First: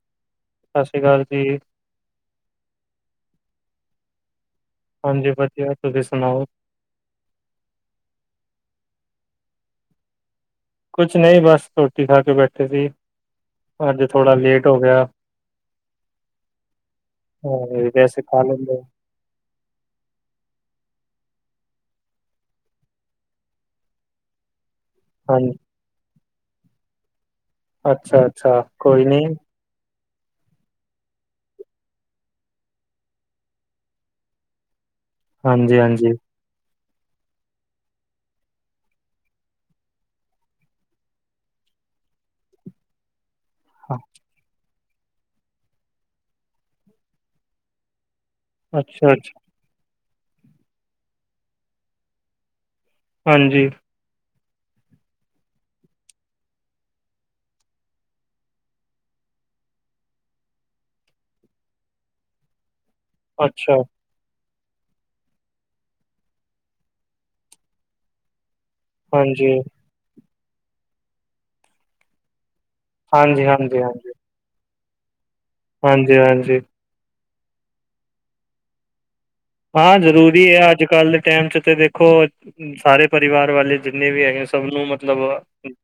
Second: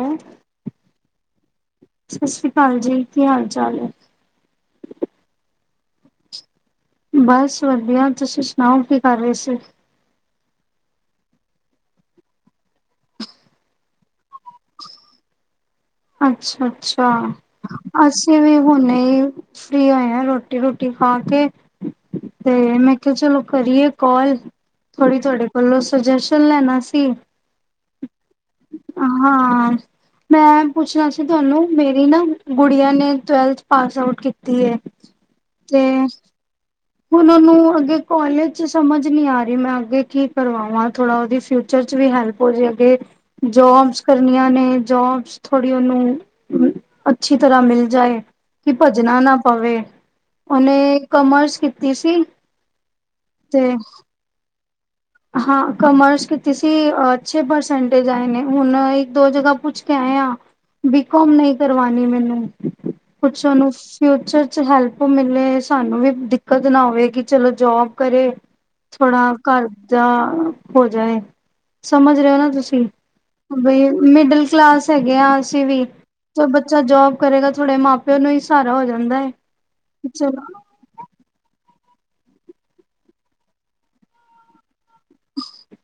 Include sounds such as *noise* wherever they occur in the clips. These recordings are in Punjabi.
ਹੈਂ। ਸਤਿ ਸ਼੍ਰੀ ਅਕਾਲ ਜੀ। ਸਤਿ ਸ਼੍ਰੀ ਅਕਾਲ ਜੀ। ਕੀ ਹਾਲ -ਚਾਲ ਹੈ? ਹਾਂਜੀ ਵਧੀਆ। ਤੁਸੀਂ ਸੁਣਾਓ? ਬਸ ਵਧੀਆ। ਤੁਸੀਂ ਸੁਣਾਓ ਕੀ ਕਰ ਰਹੇ ਸੀ? ਕੁਛ ਨਹੀਂ, ਬਸ ਰੋਟੀ ਖਾ ਕੇ ਬੈਠੇ ਸੀ। ਅੱਜ ਥੋੜਾ ਲੇਟ ਹੋ ਗਿਆ। ਅੱਛਾ- ਅੱਛਾ ਹਾਂ ਵੈਸੇ ਅਸੀਂ ਖਾ ਵੀ ਲੈਂਦੇ, ਹੁਣੇ ਫਰੀ ਹੋਏ ਹਾਂ। ਰੋਟੀ -ਰੁਟੀ ਖਾ ਕੇ ਤੇ ਮੈਂ ਕਿਹਾ, ਚਲੋ ਕਰੀਏ ਕਾਲ ਥੋੜ੍ਹੀ ਤੁਹਾਡੇ ਹਾਂਜੀ ਕੋਲੋਂ ਸੁਜੈਸ਼ਨ ਲੈਣਾ ਸੀ। ਅੱਛਾ -ਅੱਛਾ ਕੋਈ ਨੀ। ਹਾਂ। ਮੈਂ ਪੁੱਛਣਾ ਸੀ। ਤੁਹਾਨੂੰ ਮੇਰੀ ਨਾ ਗੁੜੀਆਂ ਨੇ ਟਵੈਲਥ ਪਾਸ ਆਊਟ ਕੀਤੀ ਹੈ। ਅੱਛਾ। ਹਾਂਜੀ- ਹਾਂਜੀ। ਹੁਣ ਮੈਂਨੂੰ ਅੱਗੇ ਕਾਲੇਜ ਜ ਚ' ਸਮਝ ਨੀ ਆ ਰਹੀ। ਮੈਂ ਅੱਗੇ ਕੀ ਕਰਵਾਵਾਂ ਥੋੜਾ ਉਹਦੀ ਫਿਰ ਚ' ਵੀ ਹੈਲਪ ਹੋ ਜਾਵੇਗੀ। ਅੱਗੇ ਜੋਬਸ ਕਰਨੀਆਂ ਨੇ ਜੋਬਸ ਥੋੜ੍ਹੀ ਉਹਨੂੰ ਅੱਛੀ ਤਰ੍ਹਾਂ ਮਿਲ ਜਾਏ। ਕਿ ਭਜਨਾਂ ਨਾ ਅੱਛਾ-ਅੱਛਾ ਪਵੇ ਉਹ ਓਨੇ ਕਮਰਸ ਕੀਤੀ ਸੀ। ਹਾਂਜੀ। ਤੇ ਹਾਂ ਕਮਰਸ ਕੀਤੀ ਸੀ। ਅੱਛੇ ਪਰਸੈੰਟੇਜ ਆਏ ਨੇ। ਹੁਣ ਇੱਕ- ਦੋ ਜਗਾਂ ਪੁਛ ਕੇ ਆਏ ਆ। ਬੀ ਕਾਮ ਨਹੀਂ ਕਰਵਾਣੀ ਮੈਨੂੰ, ਪੁੱਛਿਆ ਨਹੀਂ। ਅੱਛਾ ਫਿਊਚਰ ਚ' ਹੈਲਪ ਮਿਲੇ। ਸਾਨੂੰ ਵੀ ਦਿੱਕਤ ਨਾ ਹੋਵੇ ਕਿ ਚਲੋ ਜੋਬ ਕਰੇ। ਥੋੜ੍ਹਾ ਹਾਂਜੀ। ਘਰ ਦਾ ਹੋ ਜਾਏ। ਸਮਝ ਰਹੇ ਹੋ ਨਾ ਤੁਸੀਂ। ਹਾਂਜੀ-ਹਾਂਜੀ, ਬਈ ਹਾਂਜੀ, ਮਿਡਲ ਕਲਾਸ ਹੈਗੇ ਆ ਅਸੀਂ ਵੀ। ਜੋ ਹਾਂਜੀ-ਹਾਂਜੀ। ਬੱਚਾ ਜੋਬ। ਕਰੋਗੇ। ਤੁਹਾਡੇ ਮਾਂ- ਪਿਓ ਨੂੰ ਹੀ ਸਹਾਰਾ ਹੋ ਜਾਂਦਾ ਹੈਏ। ਹਾਂ, ਜ਼ਰੂਰੀ ਹੈ ਅੱਜ ਕੱਲ੍ਹ ਦੇ ਟਾਈਮ ਚੱ ਤੇ ਦੇਖੋ। ਸਾਰੇ ਪਰਿਵਾਰ ਵਾਲੇ ਜਿੰਨੇ ਵੀ ਹੈਗੇ ਸਭ ਨੂੰ ਮੱਤਲਬ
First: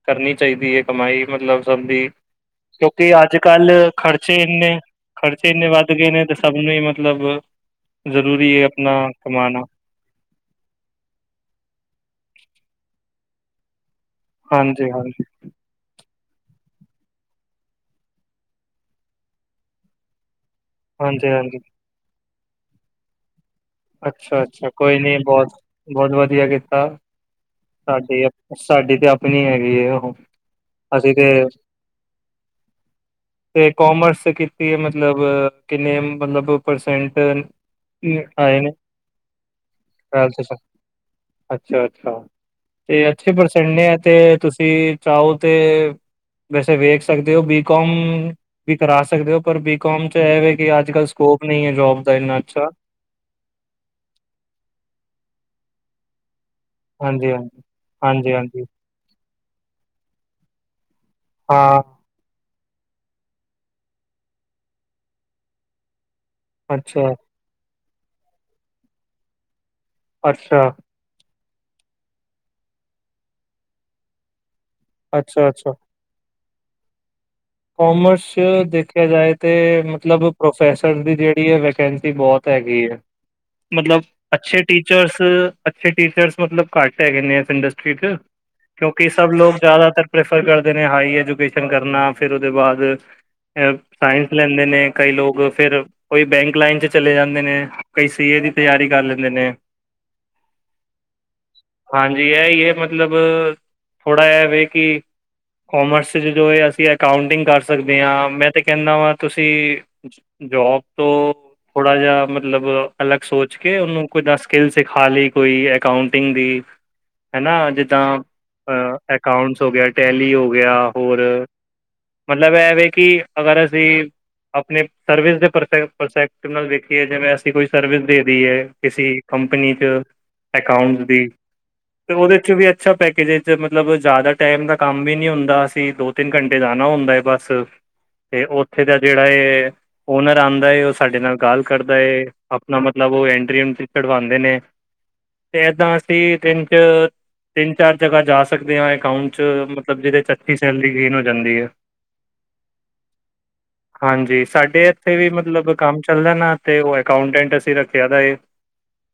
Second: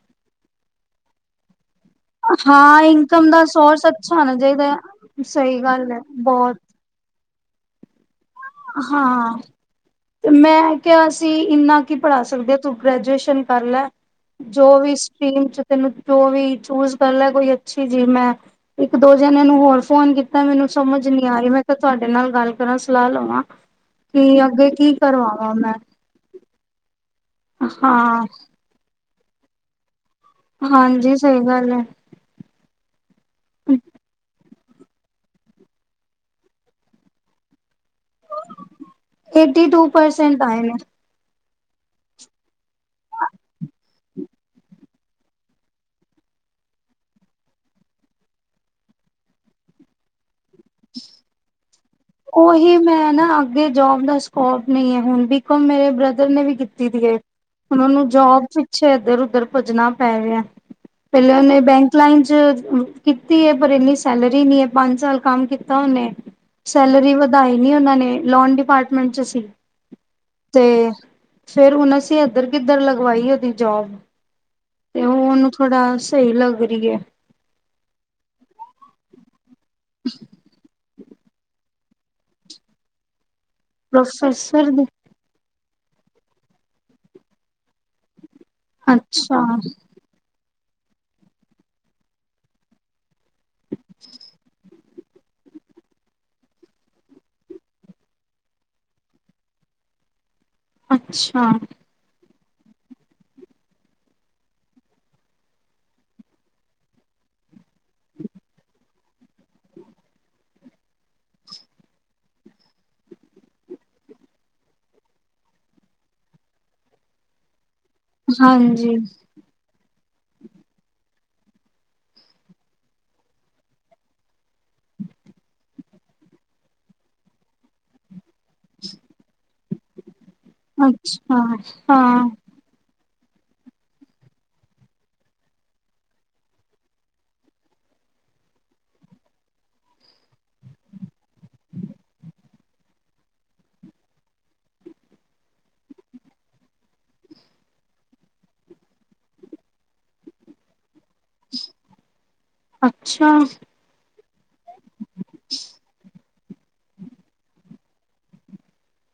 ਕਰਨੀ ਚਾਹੀਦੀ ਹੈ ਕਮਾਈ, ਮਤਲੱਬ ਸਭ ਦੀ। ਹਾਂ ਕਿਉਂਕਿ ਇਨਕਮ ਅੱਜ ਦਾ ਸੋਰਸ ਕੱਲ੍ਹ ਅੱਛਾ ਹੋਣਾ ਖ਼ਰਚੇ ਚਾਹੀਦਾ ਇੰਨੇ ਹੈ ਖਰਚੇ ਸਹੀ ਇੰਨੇ ਗੱਲ ਵੱਧ ਹੈ ਗਏ ਨੇ। ਤੇ ਸਭ ਬਹੁਤ ਨੂੰ ਹੀ ਮੱਤਲਬ ਹਾਂ। ਤੇ ਮੈਂ ਕਿਹਾ ਸੀ ਇੰਨਾ ਕੀ ਪੜ੍ਹਾ ਸਕਦੇ ਤੂੰ ਗ੍ਰੈਜੂਏਸ਼ਨ ਕਰ ਲੈ। ਜੋ ਹਾਂਜੀ ਵੀ ਹਾਂਜੀ ਸਟਰੀਮ ਚ' ਤੈਨੂੰ ਜੋ ਵੀ ਚੂਜ ਕਰ ਲੈ ਕੋਈ ਅੱਛੀ ਜੀ। ਮੈਂ ਇੱਕ- ਦੋ ਜਾਣੇ ਨੂੰ ਹੋਰ ਫੋਨ ਕੀਤਾ। ਤਾਂ ਮੈਨੂੰ ਸਮਝ ਨੀ ਹਾਂਜੀ ਆਈ ਹਾਂਜੀ ਮੈਂ ਤਾਂ ਤੁਹਾਡੇ ਨਾਲ ਗੱਲ ਕਰਾਂ। ਸਲਾਹ ਲਵਾਂ। ਅੱਛਾ ਕੀ ਅੱਛਾ ਅੱਗੇ ਕੀ ਕੋਈ ਨੀ ਬਹੁਤ ਕਰਵਾਵਾਂ ਮੈਂ। ਬਹੁਤ ਵਧੀਆ ਕੀਤਾ। ਸਾਡੀ ਹਾਂ। ਸਾਡੀ ਤੇ ਆਪਣੀ ਹੈਗੀ ਹੈ ਉਹ ਹਾਂਜੀ ਅਸੀਂ ਤੇ ਸਹੀ ਗੱਲ ਹੈ, *unintelligible* ਅਤੇ ਕਾਮਰਸ ਕੀਤੀ। ਮੱਤਲਬ, ਕਿੰਨੇ ਮੱਤਲਬ ਪਰਸੈਂਟ। ਆ *unintelligible* ਏਟੀ ਟੂ ਪਰਸੈਂਟ ਆਏ ਨੇ। ਅੱਛਾ ਅੱਛਾ ਤੇ ਅਸੀ ਪਰਸੰ ਆ। ਤੇ ਤੁਸੀਂ ਚਾਹੋ ਤੇ ਵੈਸੇ ਵੇਖ ਸਕਦੇ ਹੋ ਬੀਕਾਮ ਵੀ ਕਰਾ ਸਕਦੇ ਹੋ। ਪਰ ਬੀਕਾਮ ਚੱ ਇਹਵੇ ਅੱਜ ਕੱਲ੍ਹ ਸਕੋਪ ਨਹੀਂ ਹੈ ਜੋਬ ਦਾ ਇੰਨਾ ਅੱਛਾ। ਉਹੀ ਮੈਂ ਨਾ ਅੱਗੇ ਜੋਬ ਦਾ ਸਕੋਪ ਨਹੀਂ ਹੈ। ਹੁਣ, ਬੀਕਾਮ ਮੇਰੇ ਬ੍ਰਦਰ ਨੇ ਵੀ ਕੀਤੀ। ਕੀਤੀ ਹੈ ਹਾਂਜੀ ਹਾਂਜੀ ਉਹਨਾਂ ਨੂੰ ਹਾਂਜੀ ਜੋਬ ਹਾਂਜੀ ਵਿੱਚ ਇੱਧਰ ਉਧਰ ਭੱਜਣਾਂ ਪੈ ਰਿਹਾ ਪਹਿਲੇ ਉਹਨੇ ਹਾਂ ਬੈਂਕ ਲਾਈਨ ਚੱ ਕੀਤੀ ਹੈ ਪਰ ਇੰਨੀ ਸੈਲਰੀ ਨੀ ਹੈ ਪੰਜ ਸਾਲ ਕੰਮ ਕੀਤਾ ਉਹਨੇ ਅੱਛਾ ਸੈਲਰੀ ਵਧਾਈ ਨੀ ਉਹਨਾਂ ਨੇ ਲੋਨ ਡਿਪਾਰਟਮੈਂਟ ਚ ਸੀ ਅੱਛਾ ਤੇ ਫਿਰ ਹੁਣ ਅਸੀ ਇੱਧਰ ਕਿੱਧਰ ਲਗਵਾਈ ਉਹਦੀ ਜੋਬ ਤੇ ਹੁਣ ਅੱਛਾ ਅੱਛਾ ਥੋੜਾ ਸਹੀ ਲੱਗ ਰਹੀ ਹੈ ਕਾਮਰਸ ਚ ਦੇਖਿਆ ਜਾਏ ਤੇ ਮੱਤਲਬ ਪ੍ਰੋਫੈਸ ਦੀ ਜਿਹੜੀ ਹੈ ਵਕੇਂਸੀ ਬਹੁਤ ਹੈਗੀ ਹੈ ਮੱਤਲਬ ਅੱਛੇ ਪ੍ਰੋਫੈਸਰ ਦੇ ਟੀਚਰਸ ਅੱਛੇ ਟੀਚਰਸ ਮਤਲਬ ਘੱਟ ਹੈਗੇ ਨੇ ਇਸ ਇੰਡਸਟਰੀ ਚ ਕਿਉਂਕਿ ਸਭ ਲੋਕ ਅੱਛਾ-ਅੱਛਾ ਜ਼ਿਆਦਾਤਰ ਪ੍ਰੈਫਰ ਕਰਦੇ ਨੇ ਹਾਈ ਐਜੂਕੇਸ਼ਨ ਕਰਨਾ ਫਿਰ ਉਹਦੇ ਬਾਅਦ ਸਾਇੰਸ ਲੈਂਦੇ ਨੇ ਕਈ ਲੋਕ ਫੇਿਰ ਕੋਈ ਬੈਂਕ ਲਾਈਨ ਚ ਚਲੇ ਜਾਂਦੇ ਨੇ ਕਈ ਸੀਏ ਦੀ ਤਿਆਰੀ ਕਰ ਲੈਂਦੇ ਨੇ ਅੱਛਾ ਹਾਂਜੀ ਇਹ ਹੈ ਮਤਲਬ ਥੋੜ੍ਹਾ ਇਹ ਵ ਕਿ ਕੋਮਰਸ ਜੋ ਅਸੀਂ ਅਕਾਊਂਟਿੰਗ ਕਰ ਸਕਦੇ ਹਾਂ ਮੈਂ ਤੇ ਕਹਿੰਦਾ ਵਾਂ ਤੁਸੀਂ ਜੋੌਬ ਤੋਂ ਥੋੜ੍ਹਾ ਜਿਹਾ ਮਤਲਬ ਅਲੱਗ ਸੋਚ ਕੇ ਉਹਨੂੰ ਕੋੱਦਾਂ ਸਕਿੱਲ ਸਿਖਾ ਲਈ ਕੋਈ ਅਕਾਊਂਟਿੰਗ ਦੀ ਹਮ ਹਨਾ ਜਿੱਦਾਂ ਅ ਅਕਾਊਂਟਸ ਹੋ ਗਿਆ ਟੈਲੀ ਹੋ ਗਿਆ ਹੋਰ ਮਤਲਬ ਇਹਵੇ ਕਿ ਅਗਰ ਅਸੀਂ ਆਪਣੇ ਸਰਵਿਸ ਦੇ ਪਰ ਪਰਸੈਕਟਿ ਨਾਲ ਵੇਖੀਏ ਜਿਵੇਂ ਅਸੀਂ ਕੋਈ ਸਰਵਿਸ ਦੇ ਦੀਏ ਕਿਸੇ ਕੰਪਨੀ ਚ ਅਕਾਊਟ ਦੀ ਅੱਛਾ ਤੇ ਹਾਂ ਉਹਦੇ ਚ ਵੀ ਅੱਛਾ ਪੈਕੇਜ ਮੱਤਲਬ ਜ਼ਿਆਦਾ ਟਾਈਮ ਦਾ ਕੰਮ ਵੀ ਨੀ ਹੁੰਦਾ ਅਸੀਂ ਦੋ ਤਿੰਨ ਘੰਟੇ ਉਥੇ ਜਾਨਾ ਹੁੰਦਾ ਬਸ ਤੇ ਉੱਥੇ ਦਾ ਜਿਹੜਾ ਹੈ ਓਨਰ ਆਉਂਦਾ ਉਹ ਸਾਡੇ ਨਾਲ ਗੱਲ ਕਰਦਾ ਏ ਆਪਣਾ ਮੱਤਲਬ ਉਹ ਐਂਟਰੀ ਚੜਵਾਉਂਦੇ ਨੇ ਤੇ ਇਦਾਂ ਅਸੀਂ ਦਿਨ ਚੱ ਤਿੰਨ ਚਾਰ ਜਗ੍ਹਾ ਜਾ ਸਕਦੇ ਹਾਂ ਅਕਾਊਂਟ ਚ ਮੱਤਲਬ ਜਿਹਦੇ ਚ ਅੱਛੀ ਸੈਲਰੀ ਗੇਨ ਜਾਂਦੀ ਹੈ ਅੱਛਾ-ਅੱਛਾ ਹਾਂਜੀ ਸਾਡੇ ਇੱਥੇ ਵੀ ਮਤਲਬ ਕੰਮ ਚੱਲਦਾ ਨਾ ਤੇ ਉਹ ਅਕਾਂਟੈਂਟ ਅਸੀਂ ਰੱਖਿਆ ਦਾ ਇਹ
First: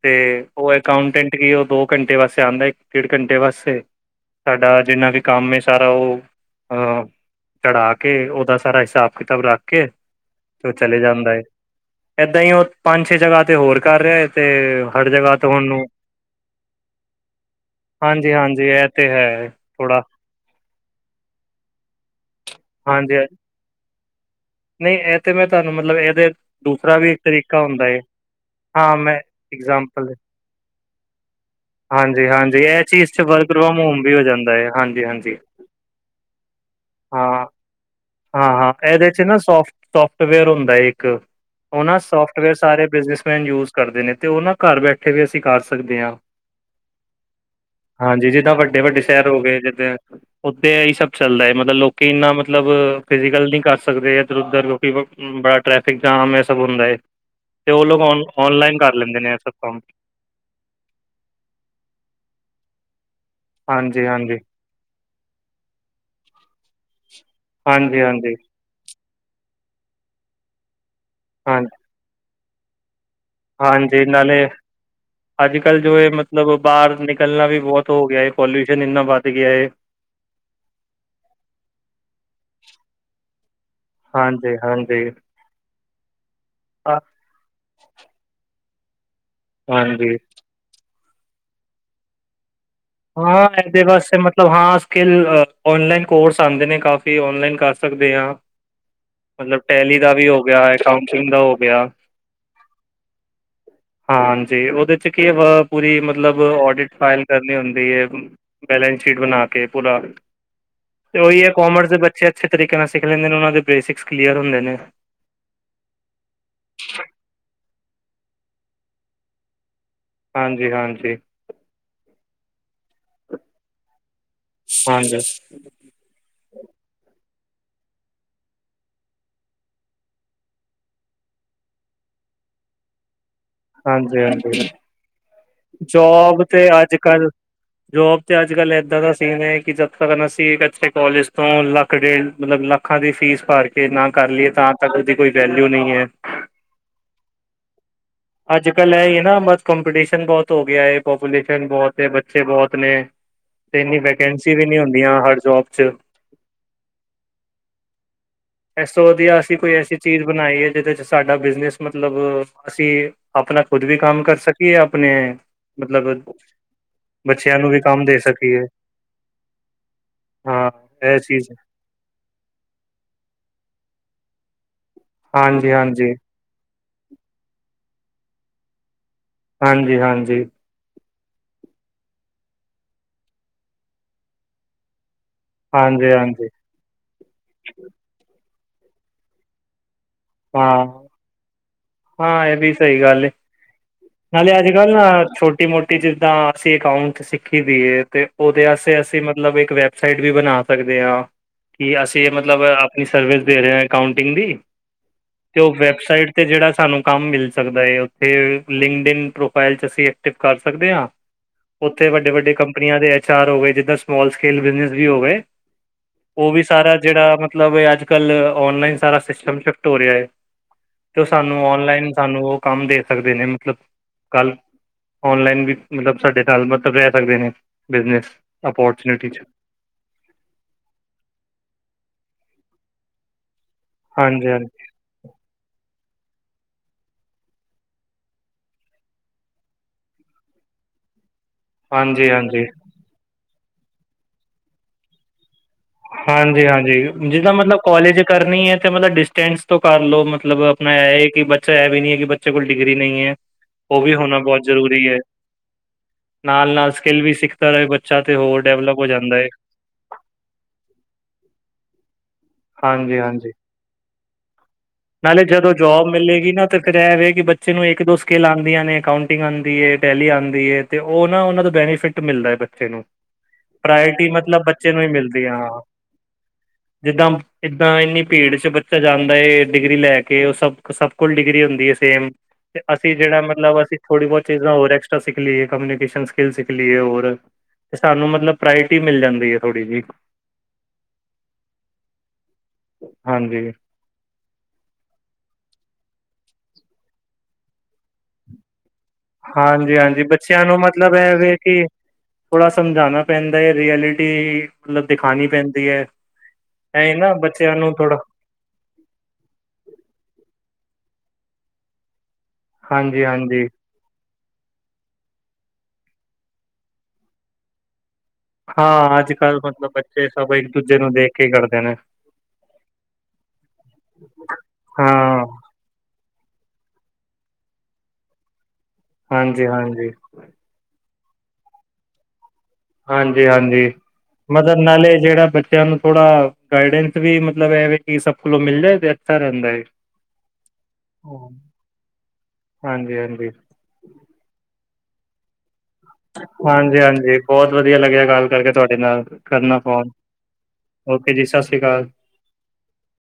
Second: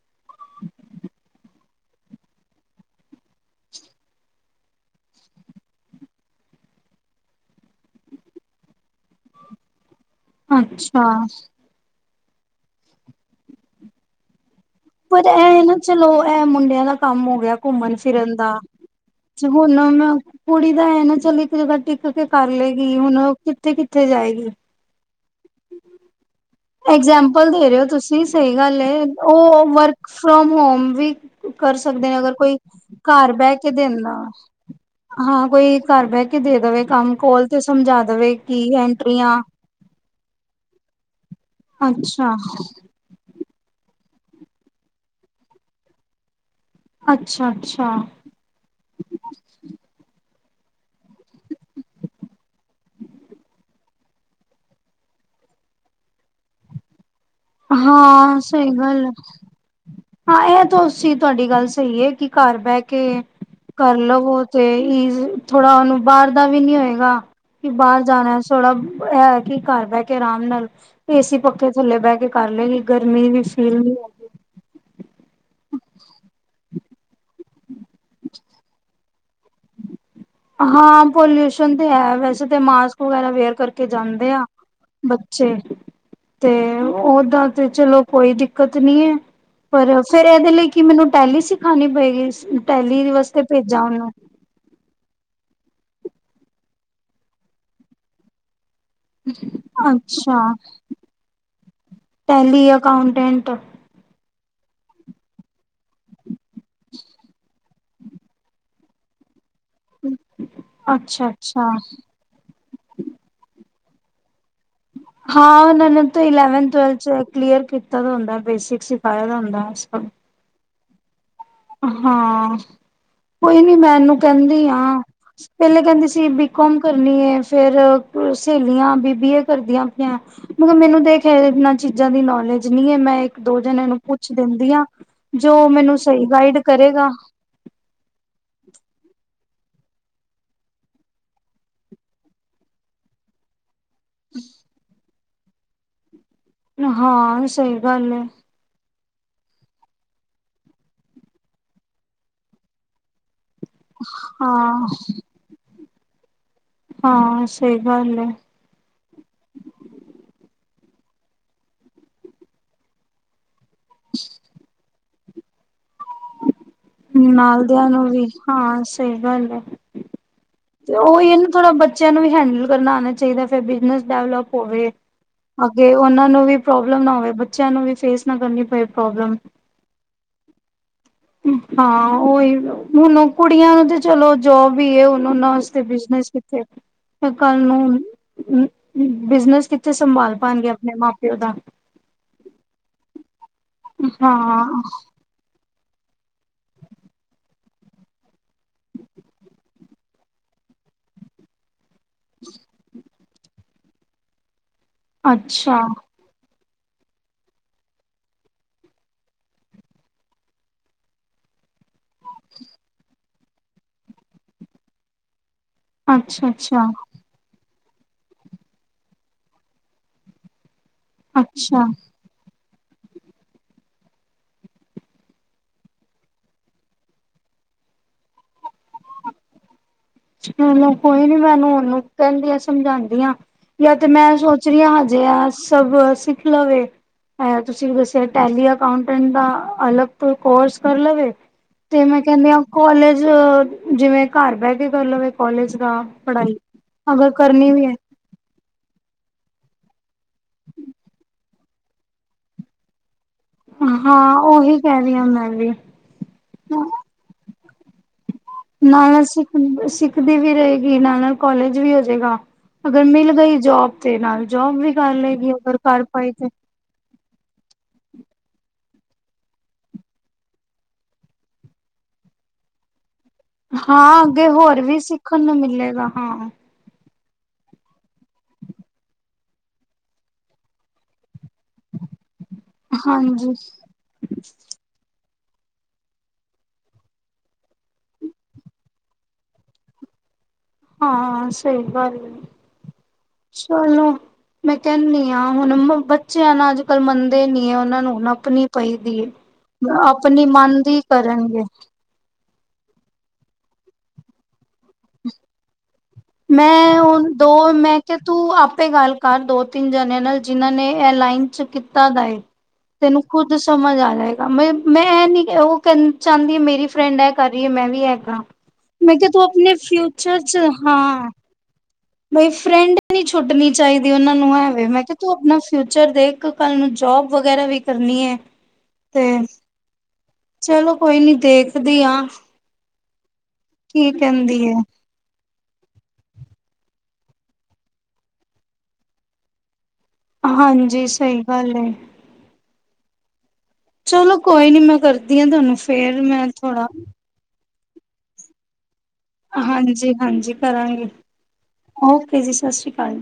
ਤੇ ਉਹ ਅਕਾਉਂਟੈਂਟ ਹੀ ਉਹ ਦੋ ਘੰਟੇ ਵਾਸਤੇ ਆਉਂਦਾ ਇੱਕ ਡੇਢ ਘੰਟੇ ਵਾਸਤੇ ਸਾਡਾ ਜਿੰਨਾ ਵੀ ਕੰਮ ਸਾਰਾ ਉਹ ਅ ਚੜਾ ਕੇ ਉਹਦਾ ਸਾਰਾ ਹਿਸਾਬ ਕਿਤਾਬ ਰੱਖ ਕੇ ਤੇ ਉਹ ਚਲੇ ਜਾਂਦਾ ਹੈ ਏਦਾਂ ਹੀ ਉਹ ਪੰਜ ਛੇ ਜਗ੍ਹਾ ਤੇ ਹੋਰ ਕਰ ਰਿਹਾ ਹੈ ਤੇ ਹਰ ਪਰ ਜਗ੍ਹਾ ਤੋਂ ਇਹ ਨਾ ਉਹਨੂੰ ਚਲੋ ਇਹ ਮੁੰਡਿਆਂ ਦਾ ਕੰਮ ਹੋ ਗਿਆ ਘੁੰਮਣ ਫਿਰਨ ਹਾਂਜੀ ਇਹ ਤੇ ਹੈ ਅੱ ਹੋਣ ਥੋੜਾ ਮੈਂ ਕੁੜੀ ਦਾ ਇਹ ਨਾ ਚੱਲ ਇੱਕ ਜਗ੍ਹਾ ਟਿੱਕ ਕੇ ਕਰ ਲਏਗੀ ਹਾਂਜੀ ਹੁਣ ਕਿੱਥੇ ਕਿੱਥੇ ਜਾਏਗੀ ਨਹੀਂ ਇਹ ਤੇ ਮੈਂ ਤੁਹਾਨੂੰ ਮਤਲਬ ਇਹਦੇ ਦੂਸਰਾ ਵੀ ਇੱਕ ਐਗਜਾਮਪਲ ਤਰੀਕਾ ਦੇ ਰਹੇ ਹੋ ਹੁੰਦਾ ਏ ਤੁਸੀਂ ਸਹੀ ਗੱਲ ਹੈ ਹਾਂ ਮੈਂ ਉਹ ਵਰਕ ਇਗਜਾਮਪਲ ਫਰੋਮ ਹੋਮ ਵੀ ਕਰ ਸਕਦੇ ਨੇ ਅਗਰ ਕੋਈ ਹਾਂਜੀ-ਹਾਂਜੀ ਇਹ ਚੀਜ਼ 'ਚ ਘਰ ਵਰਕ ਬਹਿ ਕੇ ਫਰੋਮ ਹੋਮ ਦਿੰਦਾ ਵੀ ਹੋ ਜਾਂਦਾ ਹੈ ਹਾਂਜੀ-ਹਾਂਜੀ ਹਾਂ ਕੋਈ ਘਰ ਬਹਿ ਕੇ ਕੇ ਦੇ ਦੇਵੇ ਕੰਮ ਹਾਂ। ਕੋਲ ਤੇ ਸਮਝਾ ਦੇਵੇ ਕੀ ਹਾਂ-ਹਾਂ ਇਹਦੇ 'ਚ ਨਾ ਐਂਟਰੀਆਂ ਸੋਫਟ ਸੋਫਟਵੇਅਰ ਹੁੰਦਾ ਇੱਕ ਉਹ ਨਾ ਅੱਛਾ ਸੋਫਟਵੇਅਰ ਸਾਰੇ ਬਿਜਨਸਮੈਨ ਯੂਜ ਕਰਦੇ ਨੇ ਤੇ ਉਹ ਨਾ ਘਰ ਬੈਠੇ ਵੀ ਅਸੀਂ ਕਰ ਸਕਦੇ ਹਾਂ ਅੱਛਾ-ਅੱਛਾ, ਹਾਂਜੀ ਜਿੱਦਾਂ ਵੱਡੇ ਵੱਡੇ ਸ਼ਹਿਰ ਹੋ ਗਏ ਜਿੱਦਾਂ ਉਓਦੇ ਇਹੀ ਸਭ ਚਲਦਾ ਹੈ ਮਤਲਬ ਲੋਕੀ ਇੰਨਾ ਮਤਲਬ ਫਿਜੀਕਲ ਨਹੀਂ ਕਰ ਸਕਦੇ ਇੱਧਰ ਉੱਧਰ ਕਿਉਂਕਿ ਬੜਾ ਟ੍ਰੈਫਿਕ ਜਾਮ ਹੈ ਸਭ ਹੁੰਦਾ ਤੇ ਉਹ ਲੋਕ ਹਾਂ ਸਹੀ ਔਨਲਾਈਨ ਕਰ ਗੱਲ ਐ। ਲੈਂਦੇ ਨੇ ਸਭ ਕੰਮ ਹਾਂ ਇਹ ਤਾਂ ਅ ਤੁਹਾਡੀ ਗੱਲ ਸਹੀ ਹੈ ਕਿ ਘਰ ਬਹਿ ਕੇ ਹਾਂਜੀ-ਹਾਂਜੀ, ਕਰਲਵੋ ਤੇ ਥੋੜਾ ਉਹਨੂੰ ਬਾਹਰ ਦਾ ਵੀ ਨੀ ਹੋਏਗਾ ਕਿ ਬਾਹਰ ਹਾਂਜੀ-ਹਾਂਜੀ, ਜਾਣਾ ਥੋੜ੍ਹਾ ਹੈ ਕਿ ਘਰ ਬਹਿ ਕੇ ਆਰਾਮ ਨਾਲ ਏਸੀ ਪੱਖੇ ਥੱਲੇ ਬਹਿ ਕੇ ਕਰ ਲਏਗੀ ਗਰਮੀ ਵੀ ਫੀਲ ਨੀ ਹਾਂਜੀ ਹੋਗੀ। ਨਾਲੇ *inaudible* ਅੱਜ ਕੱਲ੍ਹ ਜੋ ਹੈ ਮਤਲਬ ਬਾਹਰ ਨਿਕਲਣਾ ਵੀ ਬਹੁਤ ਹੋ ਗਿਆ ਹੈ ਪੋਲਿਊਸ਼ਨ ਇੰਨਾ ਵੱਧ ਗਿਆ ਹੈ ਹਾਂ ਪੋਲਿਊਸ਼ਨ ਤੇ ਹੈ ਵੈਸੇ ਤਾਂ ਮਾਸਕ ਵਗੈਰਾ ਵੇਅਰ ਕਰਕੇ ਕੇ ਜਾਂਦੇ ਆ ਬੱਚੇ ਤੇ ਉਹਦਾ ਤੇ ਚਲੋ ਕੋਈ ਦਿੱਕਤ ਨੀ ਹੈ ਪਰ ਫੇਰ ਇਹਦੇ ਲਈ ਕਿ ਮੈਨੂੰ ਟੈਲੀ ਸਿਖਾਉਣੀ ਪਏਗੀ ਟੈਲੀ ਵਾਸਤੇ ਹਾਂ, ਭੇਜਾ ਇਹਦੇ ਉਹਨੂੰ ਵਾਸਤੇ ਮਤਲਬ ਹਾਂ ਸਕਲ ਔਨਲਾਈਨ ਕੋਰਸ ਆਉਂਦੇ ਨੇ ਕਾਫੀ ਔਨਲਾਈਨ ਕਰ ਸਕਦੇ ਹਾਂ ਮਤਲਬ ਟੈਲੀ ਦਾ ਵੀ ਅੱਛਾ ਹੋ ਗਿਆ ਅਉਟਿੰਗ ਦਾ ਹੋ ਗਿਆ ਟੈਲੀ ਅਕਾਊਂਟੈਂਟ ਹਾਂਾਂਜੀ ਉਹਦੇ ਚ ਕੀ ਵ ਪੂਰੀ ਮਤਲਬ ਡਿਟ ਫਾਇਲ ਕਰ ਦੀ ਹੈ ਬੈਲੇੈਂਸ ਸ਼ੀਟ ਬਣਾ ਕੇ ਪੂਰਾ ਤੇ ਅੱਛਾ ਉਹੀ ਹੈ, ਅੱਛਾ ਕੋਮਰਸ ਦੇ ਬੱਚੇ ਅੱਛੇ, ਅੱਛੇ ਤਰੀਕੇ ਨਾਲ ਸਿੱਖ ਲੈਂਦੇ ਨੇ ਉਹਨਾਂ ਦੇ ਬੇਸਿਕਸ ਕਲੀਅਰ ਹੁੰਦੇ ਨੇ। ਹਾਂ ਉਹ ਨੇ ਇਲੇਵਥ ਕਲੀਅਰ ਕੀਤਾ ਹੁੰਦਾ, ਬੇਸਿਕ ਸਿਖਾਇਆ ਹੁੰਦਾ। ਅਛਾ ਹਾਂਜੀ, ਹਾਂਜੀ ਹਾਂ ਕੋਈ ਨੀ ਮੈਨੂੰ ਕਹਿੰਦੀ ਆ ਹਾਂਜੀ, ਪਹਿਲੇ ਕਹਿੰਦੀ ਸੀ। ਕਮ ਕਰਨੀ ਹੈ, ਫੇਰ ਸਹੇਲੀਆਂ ਬੀਬੀਏ ਕਰਦੀਆਂ ਪਈਆਂ। ਮਤਬ ਮੈਨੂੰ ਦੇਖਿਆ ਇਹਨਾਂ ਚੀਜ਼ਾਂ ਦੀ ਨੌਲੇਜ ਨਹੀਂ ਹੈ ਮੈਂ ਇਕ ਦੋ ਜਣੇ ਨੂੰ ਹਾਂਜੀ, ਪੁੱਛ ਹਾਂਜੀ। ਦਿੰਦੀ ਆ ਜੋ ਮੈਨੂੰ ਸਹੀ ਜੋਬ ਗਾਈਡ ਤੇ ਅੱਜ ਕਰੇਗਾ ਕੱਲ੍ਹ ਜੋਬ ਤੇ ਅੱਜ ਕੱਲ ਇਏਦਾਂ ਦਾ ਸੀਨ ਹੈ, ਕਿ ਜਦ ਤਕਨ ਅਸੀ ਇਥੇ ਕਾਲਜ ਤੋਂ ਲੱਖ ਡੇਢ ਮਤਲਬ ਲੱਖ ਅੱਖਾਂ ਦੀ ਫੀਸ ਭਰ ਕੇ ਨਾ ਕਰ ਲਈਏ ਤਾਂ ਤੱਕ ਉਹਦੀ ਕੋਈ ਵੈਲਿਊ ਨਹੀਂ ਹੈ ਹਾਂ ਸਹੀ ਗੱਲ ਹੈ ਅੱਜ ਕੱਲ੍ਹ ਇਹ ਹੀ ਨਾ ਬਸ ਕੰਪੀਟੀਸ਼ਨ ਬਹੁਤ ਹੋ ਗਿਆ ਹੈ ਪਪੂਲੇਸ਼ਨ ਬਹੁਤ ਬੱਚੇ ਬਹੁਤ ਨੇ *inaudible* ਤੇ ਇੰਨੀ ਵੈਕੈਂਸੀ ਵੀ ਨਹੀਂ ਹਾਂ। ਹੁੰਦੀਆਂ ਹਰ ਜੋਬ ਚ- ਹਾਂ ਸਹੀ ਗੱਲ ਹੈ। ਇਸ ਤੋ ਵਧੀਆ ਅਸੀਂ ਕੋਈ ਐਸੀ ਚੀਜ਼ ਬਣਾਈ ਹੈ, ਜਿਹਦੇ ਚ ਸਾਡਾ ਬਿਜਨਸ ਮਤਲਬ ਅਸੀਂ ਆਪਣਾ ਖੁਦ ਵੀ ਕੰਮ ਕਰ ਸਕੀਏ ਆਪਣੇ ਮਤਲਬ ਬੱਚਿਆਂ ਨਾਲਦਿਆਂ ਨੂੰ ਕੰਮ ਦੇ ਵੀ ਸਕੀਏ ਹਾਂ ਸਹੀ ਗੱਲ ਹੈ। ਹਾਂ ਤੇ ਇਹ ਉਹੀ ਹੈ ਨਾ ਚੀਜ਼ ਥੋੜਾ ਬੱਚਾ ਬੱਚਿਆਂ ਨੂੰ ਵੀ ਹੈਂਡਲ ਕਰਨਾ ਆਉਣਾ ਚਾਹੀਦਾ। ਫਿਰ ਬਿਜਨਸ ਡੈਵਲਪ ਹੋਵੇ ਹਾਂਜੀ ਅੱਗੇ ਹਾਂਜੀ ਉਹਨਾਂ ਨੂੰ ਵੀ ਪ੍ਰੋਬਲਮ ਨਾ ਹੋਵੇ ਬੱਚਿਆਂ ਨੂੰ ਵੀ ਫੇਸ ਨਾ ਕਰਨੀ ਪਏ ਪ੍ਰੋਬਲਮ ਹਾਂਜੀ, ਹਾਂਜੀ ਹਾਂ ਉਹੀ ਹੁਣ ਕੁੜੀਆਂ ਨੂੰ ਤੇ ਚਲੋ ਜੋਬ ਹੀ ਹੁਣ ਉਹਨਾਂ ਹਾਂਜੀ, ਬਿਜਨੇਸ ਹਾਂਜੀ, ਕਿਥੇ ਫੇਰ ਕੱਲ ਨੂੰ ਬਿਜਨਸ ਕਿੱਥੇ ਸੰਭਾਲ ਪਾਉਣਗੇ ਹਾਂ, ਆਪਣੇ ਮਾਂ ਪਿਓ ਦਾ ਹਾਂ ਇਹ ਵੀ ਸਹੀ ਗਾਲ ਹੈ, ਨਾਲੇ ਹਾਂ ਆਜ ਕਾਲ ਨਾ ਛੋਟੀ ਮੋਟੀ ਜਿੱਦਾਂ ਅਸੀਂ ਅਕਾਊਂਟ ਸਿੱਖੀ ਹੋਈ ਏ ਤੇ ਉਹਦੇ ਵਸਤੇ ਅਸੀਂ ਮਤਲਬ ਇੱਕ ਵੈਬਸਾਈਟ ਵੀ ਬਣਾ। ਸਕਦੇ ਹਾਂ। ਕੀ ਅਸੀਂ ਮਤਲਬ ਆਪਣੀ ਸਰਵਿਸ ਦੇ ਰਹੇ ਹ ਅਉਟਿੰਗ ਦੀ ਤੇ ਉਹ ਅੱਛਾ ਵੈਬਸਾਈਟ ਤੇ ਜਿਹੜਾ ਸਾਨੂੰ ਕੰਮ ਮਿਲ ਸਕਦਾ ਹੈ, ਉੱਥੇ ਲਿੰਕਡ ਇਨ ਪ੍ਰੋਫਾਈਲ 'ਚ ਅਸੀਂ ਐਕਟਿਵ ਕਰ ਸਕਦੇ ਹਾਂ। ਉੱਥੇ ਵੱਡੇ, ਵੱਡੇ ਕੰਪਨੀਆਂ ਦੇ ਐਚ ਆਰ ਹੋਵੇ ਜਿੱਦਾਂ ਸਮੋਲ ਸਕੇਲ ਬਿਜਨੇਸ ਵੀ ਹੋਗੇ। ਅੱਛਾ ਓਹ ਵੀ ਅੱਛਾ ਸਾਰਾ ਜੇੜਾ ਮਤ ਮਤਲਬ ਅੱਜ-ਕੱਲ ਔਨਲਾਈਨ ਸਾਰਾ ਸਿਸਟਮ ਸ਼ਿਫਟ ਹੋ ਰਿਐ ਏ ਤੇ ਔ ਸਾਨੂੰ ਅੱਛਾ ਔਨਲਾਈਨ ਸਾਨੂੰ ਓਹ ਕੰਮ ਦੇ ਸਕਦੇ ਨੇ ਮਤਲਬ ਕੱਲ ਔਨਲਾਈਨ ਵੀ ਮਲਬ ਸਾਡੇ ਨਾਲ ਮਤਲਬ ਰੈ ਸਕਦੇ ਨੇ ਬਿਜਨਸ ਅੋਪੌਰਚੂਨਿਟੀ ਚ। ਚਲੋ ਕੋਈ ਨੀ ਮੈਨੂੰ ਔਹਨੂੰ ਕੈੰਦੀ ਆਂ ਸਮਝਾਦੀ ਆਂ। ਯਾਤੇ ਮੈਂ ਹਾਂਜੀ ਸੋਚ ਹਾਂਜੀ ਰੀ ਆ ਹਜੇ ਆ ਸਭ ਸਿੱਖ ਲਵੇ। ਆ ਤੁਸੀਂ ਵੀ ਦੱਸਿਆ ਟੈਲੀ ਅਕਾਉਂਟੈਂਟ ਦਾ ਅਲੱਗ ਤੋਂ ਕੋਰਸ ਕਰ ਲਵੇ। ਤੇ ਮੈਂ ਹਾਂਜੀ ਕੈੰਦੀ ਆ ਹਾਂਜੀ ਕੋਲਜ ਜਿਵੇਂ ਘਰ ਬੈ ਕੇ ਕਰ ਲਵੇ ਕੋਲਜ ਦਾ। ਪੜ੍ਹਾਈ ਹਾਂਜੀ ਹਾਂਜੀ, ਅਗਰ ਜਿੱਦਾਂ ਕਰਨੀ ਮਤਲਬ ਵੀ ਹੈ ਕੋਲਜ ਕਰਨੀ ਹੈ ਤੇ ਮਤਲਬ ਡਿਸਟੈਂਸ ਤੋਂ ਕਰ ਲੋ ਮਤਲਬ ਅਪਣਾ ਐ ਏ ਕਿ ਬੱਚਾ ਐ ਵੀ ਨੀ ਐ ਕਿ ਬੱਚੇ ਕੋਲ ਡਿਗਰੀ ਨਹੀਂ ਹੈ। ਓਹ ਵੀ ਹਾਂ ਹੋਣਾ ਬਹੁਤ ਉਹੀ ਕਹਿ ਜ਼ਰੂਰੀ ਰਹੀ ਹੈ। ਹਾਂ ਮੈਂ ਵੀ ਨਾਲ ਨਾਲ ਸਕਿੱਲ ਵੀ ਸਿੱਖਦਾ ਰਹੇ ਬੱਚਾ ਤੇ ਹੋਰ ਡੈਵਲਪ ਹੋ ਜਾਂਦਾ ਏ। ਦੀ ਵੀ ਰਹੇਗੀ ਨਾਲ ਨਾਲ ਕੋਲਜ ਵੀ ਹੋ ਜੇਗਾ। ਅਗਰ ਹਾਂਜੀ ਮਿਲ ਹਾਂਜੀ ਗਈ ਜੋਬ ਦੇ ਨਾਲ ਜੋਬ ਵੀ ਕਰ ਲਏਗੀ ਅਗਰ ਕਰ ਪਾਈ ਤੇ ਤਾਂ ਰਹਿ ਕਿ ਬੱਚੇ ਨੂੰ ਇੱਕ ਦੋ ਸਕੀਲ ਆਉਂਦੀਆਂ ਨੇ ਅਕਾਊਂਟਿੰਗ ਆਉਂਦੀ ਹੈ ਟੈਲੀ ਆਉਂਦੀ ਹੈ ਤੇ ਉਹ ਨਾ ਉਹਨਾਂ ਦਾ ਬੈਨੀਫਿਟ ਮਿਲਦਾ ਹੈ ਬੱਚੇ ਨੂੰ ਹਾਂ ਪ੍ਰਾਇਰਟੀ ਅੱਗੇ ਮਤਲਬ ਹੋਰ ਬੱਚੇ ਵੀ ਨੂੰ ਹੀ ਸਿੱਖਣ ਮਿਲਦੀ ਨੂੰ ਹਾਂ ਮਿਲੇਗਾ ਹਾਂ ਜਿੱਦਾਂ ਇਦਾਂ ਇੰਨੀ ਭੀੜ ਚ ਬੱਚਾ ਜਾਂਦਾ ਡਿਗਰੀ ਲੈ ਕੇ ਉਹ ਸਭ ਸਭ ਕੋਲ ਡਿਗਰੀ ਹੁੰਦੀ ਹੈ ਸੇਮ ਅਸੀਂ ਜਿਹੜਾ ਹਾਂਜੀ ਮਤਲਬ ਅਸੀਂ ਥੋੜੀ ਬਹੁਤ ਚੀਜ਼ਾਂ ਹੋਰ ਐਕਸਟਰਾ ਸਿੱਖ ਲਈਏ ਕਮਿਊਨੀਕੇਸ਼ਨ ਸਕ ਸਿੱਖ ਲਈਏ ਹੋਰ ਤੇ ਸਾਨੂੰ ਮਤਲਬ ਪ੍ਰਾਇਰਟੀ ਮਿਲ ਜਾਂਦੀ ਹੈ ਥੋੜ੍ਹੀ ਜਹੀ ਹਾਂ ਸਹੀ ਗੱਲ ਹੈ ਹਾਂਜੀ ਚੱਲੋ ਮੈਂ ਕਹਿੰਦੀ ਹਾਂ ਹੁਣ ਬੱਚਿਆਂ ਨਾਲ ਅੱਜ ਕੱਲ੍ਹ ਮੰਨਦੇ ਨੀ ਹੈ ਉਹਨਾਂ ਨੂੰ ਹੁਣ ਆਪਣੀ ਪਈ ਦੀ ਏ ਹਾਂਜੀ ਹਾਂਜੀ ਆਪਣੀ ਬੱਚਿਆਂ ਨੂੰ ਮਨ ਦੀ ਮਤਲਬ ਇਹਵੇ ਕਰਨਗੇ। ਕਿ ਥੋੜ੍ਹਾ ਸਮਝਾਉਣਾ ਪੈਂਦਾ ਹੈ ਰੀਐਲਿਟੀ ਮਤਲਬ ਦਿਖਾਉਣੀ ਪੈਂਦੀ ਹੈ ਮੈਂ ਐ ਉਹ ਨਾ ਦੋ ਬੱਚਿਆਂ ਨੂੰ ਮੈਂ ਕਿਹਾ ਥੋੜਾ ਤੂੰ ਆਪ ਆਪੇ ਗੱਲ ਕਰ ਦੋ ਤਿੰਨ ਜਣਿਆਂ ਨਾਲ ਜਿਨ੍ਹਾਂ ਨੇ ਲਾਈਨ ਚ ਕੀਤਾ ਦਾਏ ਤੈਨੂੰ ਹਾਂਜੀ ਖੁਦ ਹਾਂਜੀ ਸਮਝ ਆ ਜਾਏ ਰਮੇ ਮੈਂ ਐ ਨੀ ਓਹ ਕੇ ਚਾੰਦੀ ਮੇਰੀ ਫਰੈਂਡ ਐ ਕਰ ਰੀ ਏ ਮੈਂ ਵੀ ਐ ਕਰਾਂ। ਮੈਂ ਹਾਂ ਕਿਆ ਅੱਜ ਤੂੰ ਕੱਲ੍ਹ ਅਪਣੇ ਮਤਲਬ ਬੱਚੇ ਫਿਊਚਰ ਸਭ ਚ ਇੱਕ ਦੂਜੇ ਨੂੰ ਹਾਂ, ਦੇਖ ਕੇ ਕਰਦੇ ਨੇ ਬਈ ਫਰੈਂਡ ਨੀ ਛੁੱਟਣੀ ਚਾਹੀਦੀ ਓਹਨਾਂ ਨੂੰ ਐਵੇਂ ਮੈਂ ਹਾਂ ਕਿਹਾ ਤੂੰ ਅਪਣਾ ਫਿਊਚਰ ਦੇਖ ਕੱਲ ਨੂੰ ਜੋਬ ਵਗੈਰਾ ਵੀ ਕਰਨੀ ਐ। ਹਾਂਜੀ ਹਾਂਜੀ। ਚਲੋ ਕੋਈ ਨੀ ਦੇਖਦੀ ਆਂ। ਹਾਂਜੀ ਹਾਂਜੀ, ਏ। ਮਤਲਬ ਨਾਲੇ ਜੇੜਾ ਾਨੂੰ ਥੋੜ੍ਹਾ ਗਾਈਡੈਂਸ ਵੀ ਮਤਲਬ ਇਹਵੇ ਕਿ ਸਭ ਕੋਲੋਂ ਮਿਲ ਜਾਏ ਤੇ ਅੱਛਾ ਰਹਿੰਦਾ ਹੈ ਹਾਂਜੀ ਸਹੀ ਗੱਲ ਹੈ ਹਾਂਜੀ ਹਾਂਜੀ ਚਲੋ ਕੋਈ ਨੀ ਮੈਂ ਕਰਦੀ ਹਾਂ ਤੁਹਾਨੂੰ ਫੇਰ ਮੈਂ ਥੋੜਾ ਹਾਂਜੀ ਹਾਂਜੀ ਬਹੁਤ ਵਧੀਆ ਲੱਗਿਆ ਗੱਲ ਕਰਕੇ ਤੁਹਾਡੇ ਨਾਲ ਕਰਨਾ ਫੋਨ ਹਾਂਜੀ ਹਾਂਜੀ ਕਰਾਂਗੇ ਓਕੇ ਜੀ ਸਤਿ ਸ਼੍ਰੀ ਅਕਾਲ ਓਕੇ ਜੀ ਸਤਿ ਸ੍ਰੀ ਅਕਾਲ ਜੀ